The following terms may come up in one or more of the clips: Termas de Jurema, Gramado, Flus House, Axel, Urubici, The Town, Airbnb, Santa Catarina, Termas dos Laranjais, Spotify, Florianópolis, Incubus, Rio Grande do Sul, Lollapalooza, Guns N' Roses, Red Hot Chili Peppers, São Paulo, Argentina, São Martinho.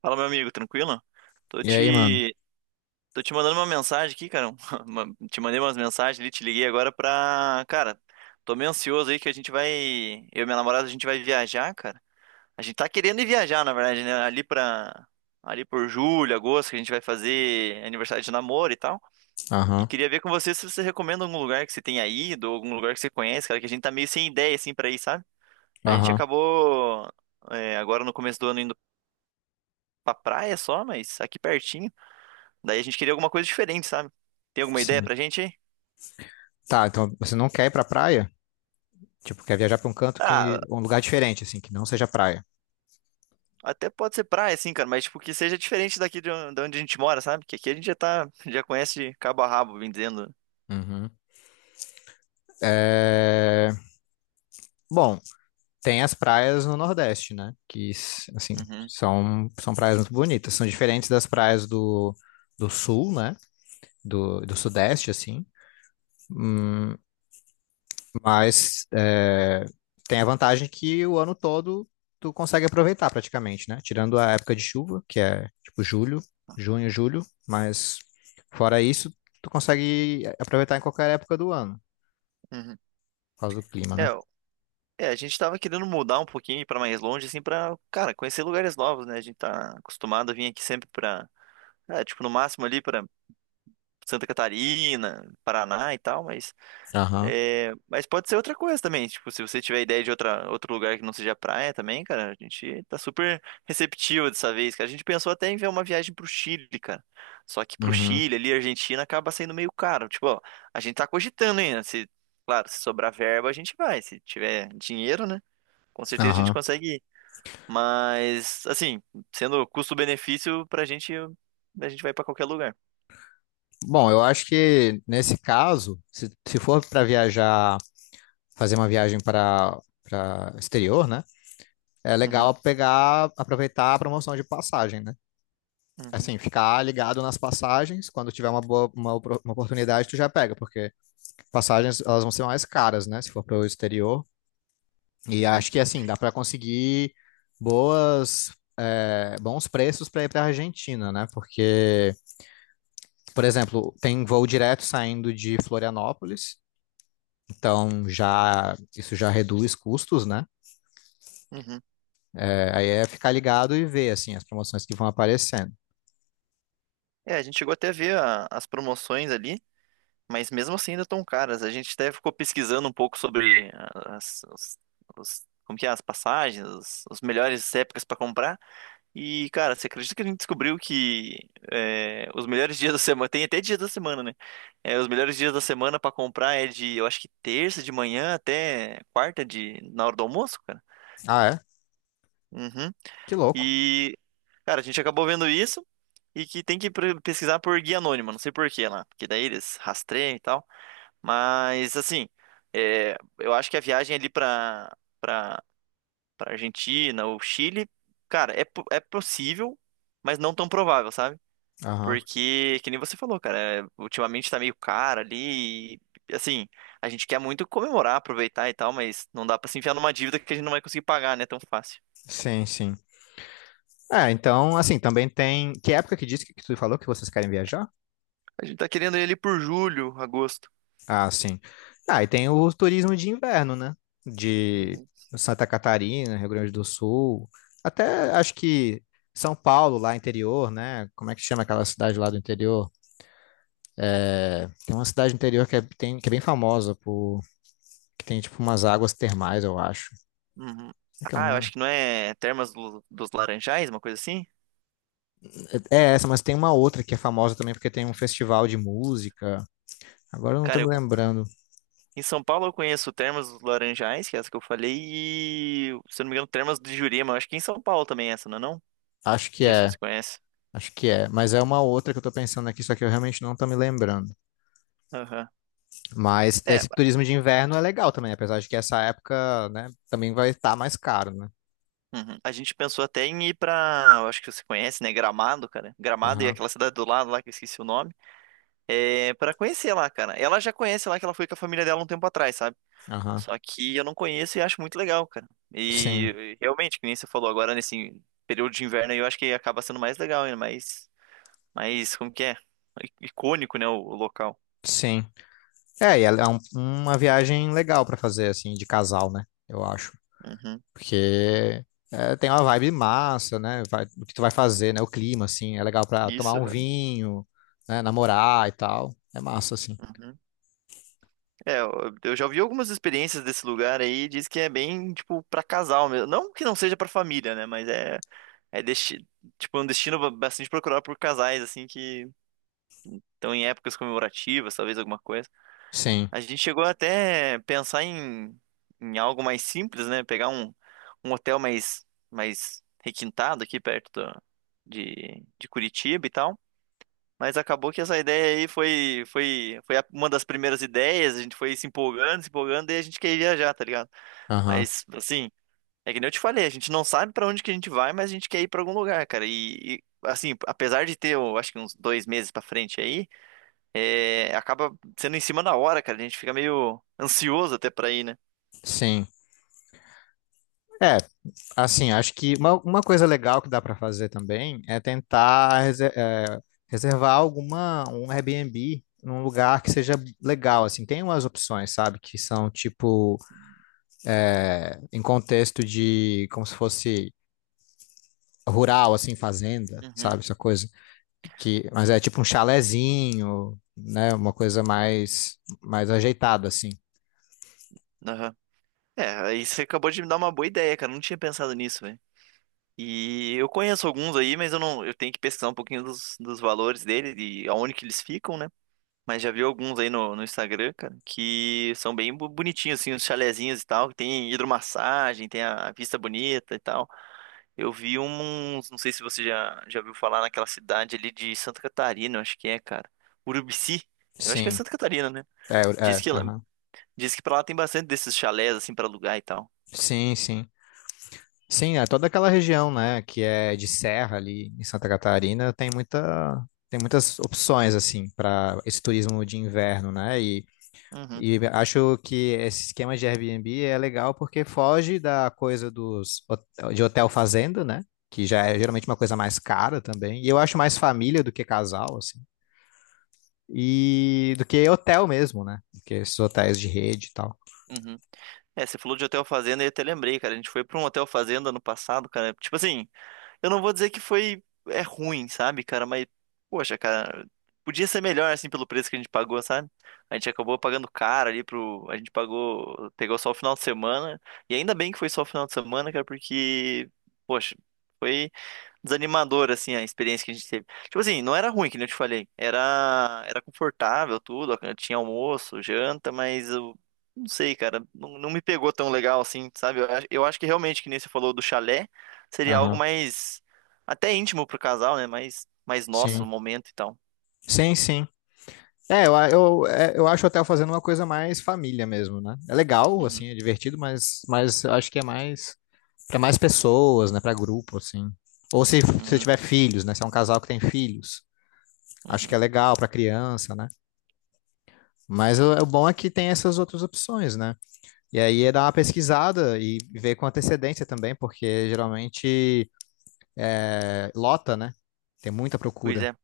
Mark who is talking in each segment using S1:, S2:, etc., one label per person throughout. S1: Fala, meu amigo, tranquilo? Tô
S2: E aí, mano?
S1: te, tô te mandando uma mensagem aqui, cara. Te mandei umas mensagens ali, te liguei agora pra. Cara, tô meio ansioso aí que a gente vai. Eu e minha namorada, a gente vai viajar, cara. A gente tá querendo ir viajar, na verdade, né? Ali pra. Ali por julho, agosto, que a gente vai fazer aniversário de namoro e tal. E
S2: Aham,
S1: queria ver com você se você recomenda algum lugar que você tenha ido, ou algum lugar que você conhece, cara, que a gente tá meio sem ideia, assim, pra ir, sabe? A gente
S2: aham,
S1: acabou, é, agora no começo do ano indo pra praia só, mas aqui pertinho. Daí a gente queria alguma coisa diferente, sabe? Tem alguma ideia
S2: sim.
S1: pra gente aí?
S2: Tá, então você não quer ir pra praia? Tipo, quer viajar pra um canto
S1: Ah,
S2: um lugar diferente, assim, que não seja praia.
S1: até pode ser praia, sim, cara, mas tipo, que seja diferente daqui de onde a gente mora, sabe? Que aqui a gente já tá, já conhece de cabo a rabo, bem dizendo.
S2: Uhum. É... Bom, tem as praias no Nordeste, né? Assim,
S1: Uhum,
S2: são praias muito bonitas. São diferentes das praias do Sul, né? Do Sudeste, assim. Hum, Mas é, tem a vantagem que o ano todo tu consegue aproveitar praticamente, né? Tirando a época de chuva, que é tipo julho, junho, julho, mas fora isso, tu consegue aproveitar em qualquer época do ano,
S1: uhum.
S2: por causa do clima, né?
S1: É, o- é, a gente tava querendo mudar um pouquinho pra mais longe, assim, pra, cara, conhecer lugares novos, né? A gente tá acostumado a vir aqui sempre pra, é, tipo, no máximo ali pra Santa Catarina, Paraná e tal, mas
S2: Aham,
S1: é, mas pode ser outra coisa também. Tipo, se você tiver ideia outro lugar que não seja praia também, cara, a gente tá super receptivo dessa vez, cara. A gente pensou até em ver uma viagem pro Chile, cara. Só que pro
S2: uhum,
S1: Chile ali, a Argentina acaba sendo meio caro. Tipo, ó, a gente tá cogitando ainda. Se, claro, se sobrar verba, a gente vai. Se tiver dinheiro, né? Com certeza a gente
S2: aham.
S1: consegue ir. Mas, assim, sendo custo-benefício pra gente, a gente vai pra qualquer lugar.
S2: Bom, eu acho que nesse caso, se for para viajar, fazer uma viagem para exterior, né? É
S1: Uhum,
S2: legal pegar, aproveitar a promoção de passagem, né?
S1: uhum,
S2: Assim, ficar ligado nas passagens, quando tiver uma uma oportunidade, tu já pega, porque passagens elas vão ser mais caras, né, se for para o exterior. E
S1: uhum,
S2: acho que assim, dá para conseguir boas é, bons preços para ir para a Argentina, né? Porque, por exemplo, tem voo direto saindo de Florianópolis, então já isso já reduz custos, né?
S1: uhum.
S2: É, aí é ficar ligado e ver, assim, as promoções que vão aparecendo.
S1: É, a gente chegou até a ver as promoções ali. Mas mesmo assim ainda tão caras. A gente até ficou pesquisando um pouco sobre ah, como que é, as passagens, os melhores épocas para comprar. E, cara, você acredita que a gente descobriu que é, os melhores dias da semana, tem até dias da semana, né? É, os melhores dias da semana para comprar é de, eu acho que terça de manhã até quarta de, na hora do almoço, cara.
S2: Ah, é?
S1: Uhum.
S2: Que louco.
S1: E, cara, a gente acabou vendo isso e que tem que pesquisar por guia anônima não sei por quê lá, porque daí eles rastreiam e tal. Mas assim, é, eu acho que a viagem ali pra para para Argentina ou Chile, cara, é possível, mas não tão provável, sabe?
S2: Aham.
S1: Porque, que nem você falou, cara, é, ultimamente tá meio caro ali, e, assim, a gente quer muito comemorar, aproveitar e tal, mas não dá pra se enfiar numa dívida que a gente não vai conseguir pagar, né, tão fácil.
S2: Sim, sim. É, então, assim, também tem. Que época que disse que tu falou que vocês querem viajar?
S1: A gente tá querendo ir ali por julho, agosto.
S2: Ah, sim. Ah, e tem o turismo de inverno, né? De
S1: Uhum.
S2: Santa Catarina, Rio Grande do Sul, até acho que São Paulo, lá interior, né? Como é que chama aquela cidade lá do interior? Tem uma cidade interior tem, que é bem famosa por que tem tipo umas águas termais, eu acho.
S1: Uhum.
S2: Como é que é o
S1: Ah, eu
S2: nome?
S1: acho que não é Termas dos Laranjais, uma coisa assim?
S2: É é essa, mas tem uma outra que é famosa também porque tem um festival de música. Agora eu não tô
S1: Cara,
S2: me
S1: eu
S2: lembrando.
S1: Em São Paulo eu conheço Termas dos Laranjais, que é essa que eu falei, e, se eu não me engano, Termas de Jurema. Acho que em São Paulo também é essa, não é não? Não
S2: Acho que
S1: sei se
S2: é,
S1: você conhece.
S2: acho que é, mas é uma outra que eu tô pensando aqui, só que eu realmente não tô me lembrando.
S1: Aham.
S2: Mas
S1: É,
S2: esse turismo de inverno é legal também, apesar de que essa época, né, também vai estar mais caro, né?
S1: uhum. A gente pensou até em ir pra, eu acho que você conhece, né? Gramado, cara. Gramado e
S2: Aham,
S1: aquela cidade do lado lá, que eu esqueci o nome. É, pra conhecer lá, cara. Ela já conhece lá, que ela foi com a família dela um tempo atrás, sabe?
S2: aham.
S1: Só que eu não conheço e acho muito legal, cara.
S2: Sim,
S1: E realmente, que nem você falou agora, nesse período de inverno aí, eu acho que acaba sendo mais legal, ainda mais mas como que é? Icônico, né, o local.
S2: sim. É, e ela é uma viagem legal pra fazer, assim, de casal, né? Eu acho.
S1: Uhum.
S2: Porque é, tem uma vibe massa, né? Vai, o que tu vai fazer, né? O clima, assim, é legal pra tomar
S1: Isso,
S2: um
S1: aham.
S2: vinho, né? Namorar e tal. É massa, assim.
S1: Uhum. É, eu eu já ouvi algumas experiências desse lugar aí, diz que é bem, tipo, pra casal mesmo. Não que não seja pra família, né, mas é desti... tipo, um destino bastante procurado por casais, assim, que estão em épocas comemorativas, talvez alguma coisa.
S2: Sim,
S1: A gente chegou até a pensar em algo mais simples, né, um hotel mais, mais requintado aqui de Curitiba e tal. Mas acabou que essa ideia aí foi uma das primeiras ideias, a gente foi se empolgando, se empolgando, e a gente quer ir viajar, tá ligado?
S2: aham,
S1: Mas, assim, é que nem eu te falei, a gente não sabe pra onde que a gente vai, mas a gente quer ir pra algum lugar, cara. E, assim, apesar de ter, eu acho que uns dois meses pra frente aí, é, acaba sendo em cima da hora, cara. A gente fica meio ansioso até pra ir, né?
S2: sim. É, assim, acho que uma coisa legal que dá para fazer também é tentar reservar alguma, um Airbnb num lugar que seja legal, assim, tem umas opções, sabe, que são tipo em contexto de como se fosse rural, assim, fazenda, sabe,
S1: Uhum,
S2: essa coisa que, mas é tipo um chalezinho, né, uma coisa mais mais ajeitada, assim.
S1: aham. É, aí você acabou de me dar uma boa ideia, cara. Eu não tinha pensado nisso. E eu conheço alguns aí, mas eu não, eu tenho que pesquisar um pouquinho dos valores dele e aonde que eles ficam, né? Mas já vi alguns aí no Instagram, cara, que são bem bonitinhos, assim, os chalezinhos e tal, que tem hidromassagem, tem a vista bonita e tal. Eu vi uns, não sei se você já, já ouviu falar naquela cidade ali de Santa Catarina, eu acho que é, cara. Urubici, eu acho que é
S2: Sim,
S1: Santa Catarina, né?
S2: é,
S1: Diz
S2: é,
S1: que,
S2: aham.
S1: diz que pra lá tem bastante desses chalés, assim, pra alugar e tal.
S2: Sim, sim. Sim, é toda aquela região, né, que é de serra ali em Santa Catarina, tem muita, tem muitas opções assim para esse turismo de inverno, né?
S1: Uhum.
S2: E acho que esse esquema de Airbnb é legal porque foge da coisa de hotel fazenda, né? Que já é geralmente uma coisa mais cara também. E eu acho mais família do que casal, assim. E do que hotel mesmo, né? Do que esses hotéis de rede e tal.
S1: Uhum. É, você falou de hotel fazenda e eu até lembrei, cara. A gente foi pra um hotel fazenda ano passado, cara. Tipo assim, eu não vou dizer que foi ruim, sabe, cara, mas poxa, cara, podia ser melhor assim pelo preço que a gente pagou, sabe? A gente acabou pagando caro ali pro, a gente pagou, pegou só o final de semana, e ainda bem que foi só o final de semana, cara, porque poxa, foi desanimador assim a experiência que a gente teve. Tipo assim, não era ruim, que nem eu te falei, era confortável tudo, tinha almoço, janta, mas eu não sei, cara, não, não me pegou tão legal assim, sabe? Eu acho que realmente que nem você falou do chalé seria algo
S2: Aham.
S1: mais até íntimo pro casal, né? Mais, mais nosso
S2: Sim,
S1: momento e tal.
S2: sim, sim. É, eu, a- eu, é, eu acho o hotel fazendo uma coisa mais família mesmo, né? É legal, assim,
S1: Uhum,
S2: é divertido, mas eu acho que é mais para mais pessoas, né? Para grupo, assim. Ou se você
S1: uhum,
S2: tiver filhos, né? Se é um casal que tem filhos, acho que
S1: uhum.
S2: é legal para criança, né? Mas o bom é que tem essas outras opções, né? E aí é dar uma pesquisada e ver com antecedência também, porque geralmente é, lota, né? Tem muita
S1: Pois
S2: procura.
S1: é.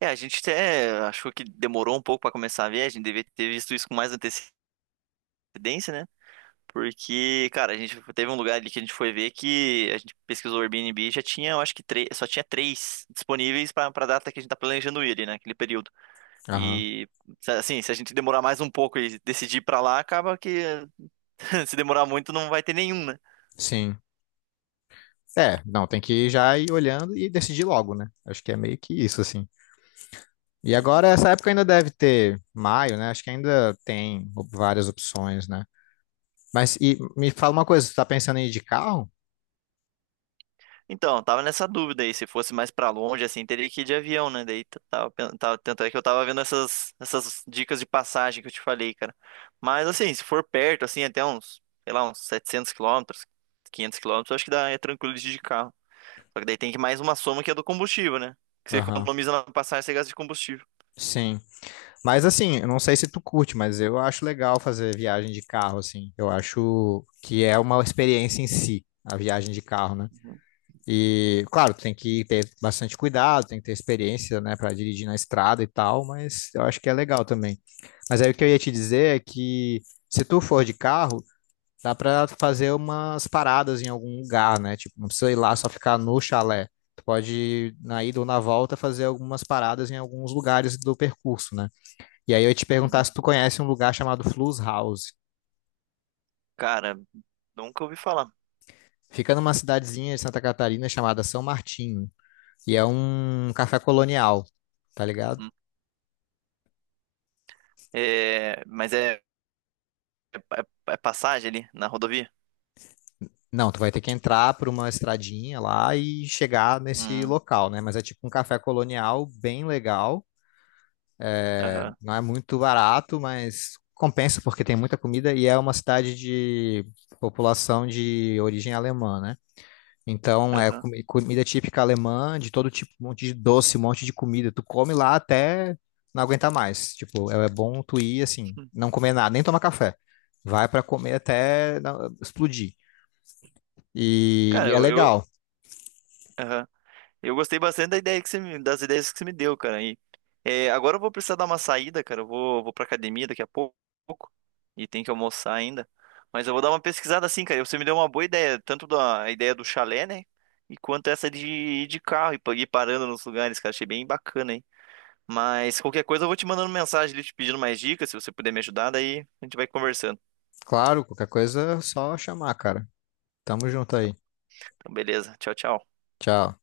S1: É, a gente até achou que demorou um pouco pra começar a ver, a gente devia ter visto isso com mais antecedência, né? Porque, cara, a gente teve um lugar ali que a gente foi ver que a gente pesquisou o Airbnb e já tinha, eu acho que três, só tinha três disponíveis pra para data que a gente tá planejando ir, ali, né? Aquele período.
S2: Aham.
S1: E assim, se a gente demorar mais um pouco e decidir ir pra lá, acaba que se demorar muito não vai ter nenhum, né?
S2: Sim. É, não, tem que ir já ir olhando e decidir logo, né? Acho que é meio que isso, assim. E agora,
S1: Uhum.
S2: essa época ainda deve ter maio, né? Acho que ainda tem várias opções, né? Mas e, me fala uma coisa, tu tá pensando em ir de carro?
S1: Então, eu tava nessa dúvida aí, se fosse mais pra longe, assim, teria que ir de avião, né? Daí tava, tanto é que eu tava vendo essas dicas de passagem que eu te falei, cara. Mas, assim, se for perto, assim, até uns, sei lá, uns 700 km, 500 km, eu acho que dá, é tranquilo de ir de carro. Só que daí tem que mais uma soma que é do combustível, né? Que você
S2: Aham,
S1: economiza na passagem, você gasta de combustível.
S2: sim. Mas assim, eu não sei se tu curte, mas eu acho legal fazer viagem de carro, assim. Eu acho que é uma experiência em si, a viagem de carro, né?
S1: Uhum.
S2: E, claro, tem que ter bastante cuidado, tem que ter experiência, né, para dirigir na estrada e tal, mas eu acho que é legal também. Mas aí o que eu ia te dizer é que se tu for de carro, dá para fazer umas paradas em algum lugar, né? Tipo, não precisa ir lá só ficar no chalé. Tu pode, na ida ou na volta, fazer algumas paradas em alguns lugares do percurso, né? E aí eu ia te perguntar
S1: Uhum.
S2: se tu conhece um lugar chamado Flus House.
S1: Cara, nunca ouvi falar.
S2: Fica numa cidadezinha de Santa Catarina chamada São Martinho, e é um café colonial, tá ligado?
S1: Uhum. É, mas é passagem ali na rodovia?
S2: Não, tu vai ter que entrar por uma estradinha lá e chegar nesse
S1: Hum,
S2: local, né? Mas é tipo um café colonial bem legal.
S1: aham,
S2: Não é muito barato, mas compensa porque tem muita comida e é uma cidade de população de origem alemã, né? Então é
S1: aham.
S2: comida típica alemã, de todo tipo, um monte de doce, um monte de comida. Tu come lá até não aguentar mais. Tipo, é é bom tu ir assim, não comer nada, nem tomar café. Vai pra comer até explodir.
S1: Cara,
S2: E é
S1: eu, eu,
S2: legal.
S1: aham. Eu gostei bastante da ideia que você das ideias que você me deu, cara. E, é, agora eu vou precisar dar uma saída, cara. Vou pra academia daqui a pouco. E tem que almoçar ainda. Mas eu vou dar uma pesquisada assim, cara. Você me deu uma boa ideia, tanto da a ideia do chalé, né? E quanto essa de ir de carro e ir parando nos lugares, cara. Achei bem bacana, hein? Mas qualquer coisa eu vou te mandando mensagem ali, te pedindo mais dicas. Se você puder me ajudar, daí a gente vai conversando.
S2: Claro, qualquer coisa é só chamar, cara. Tamo junto aí.
S1: Então, beleza. Tchau, tchau.
S2: Tchau.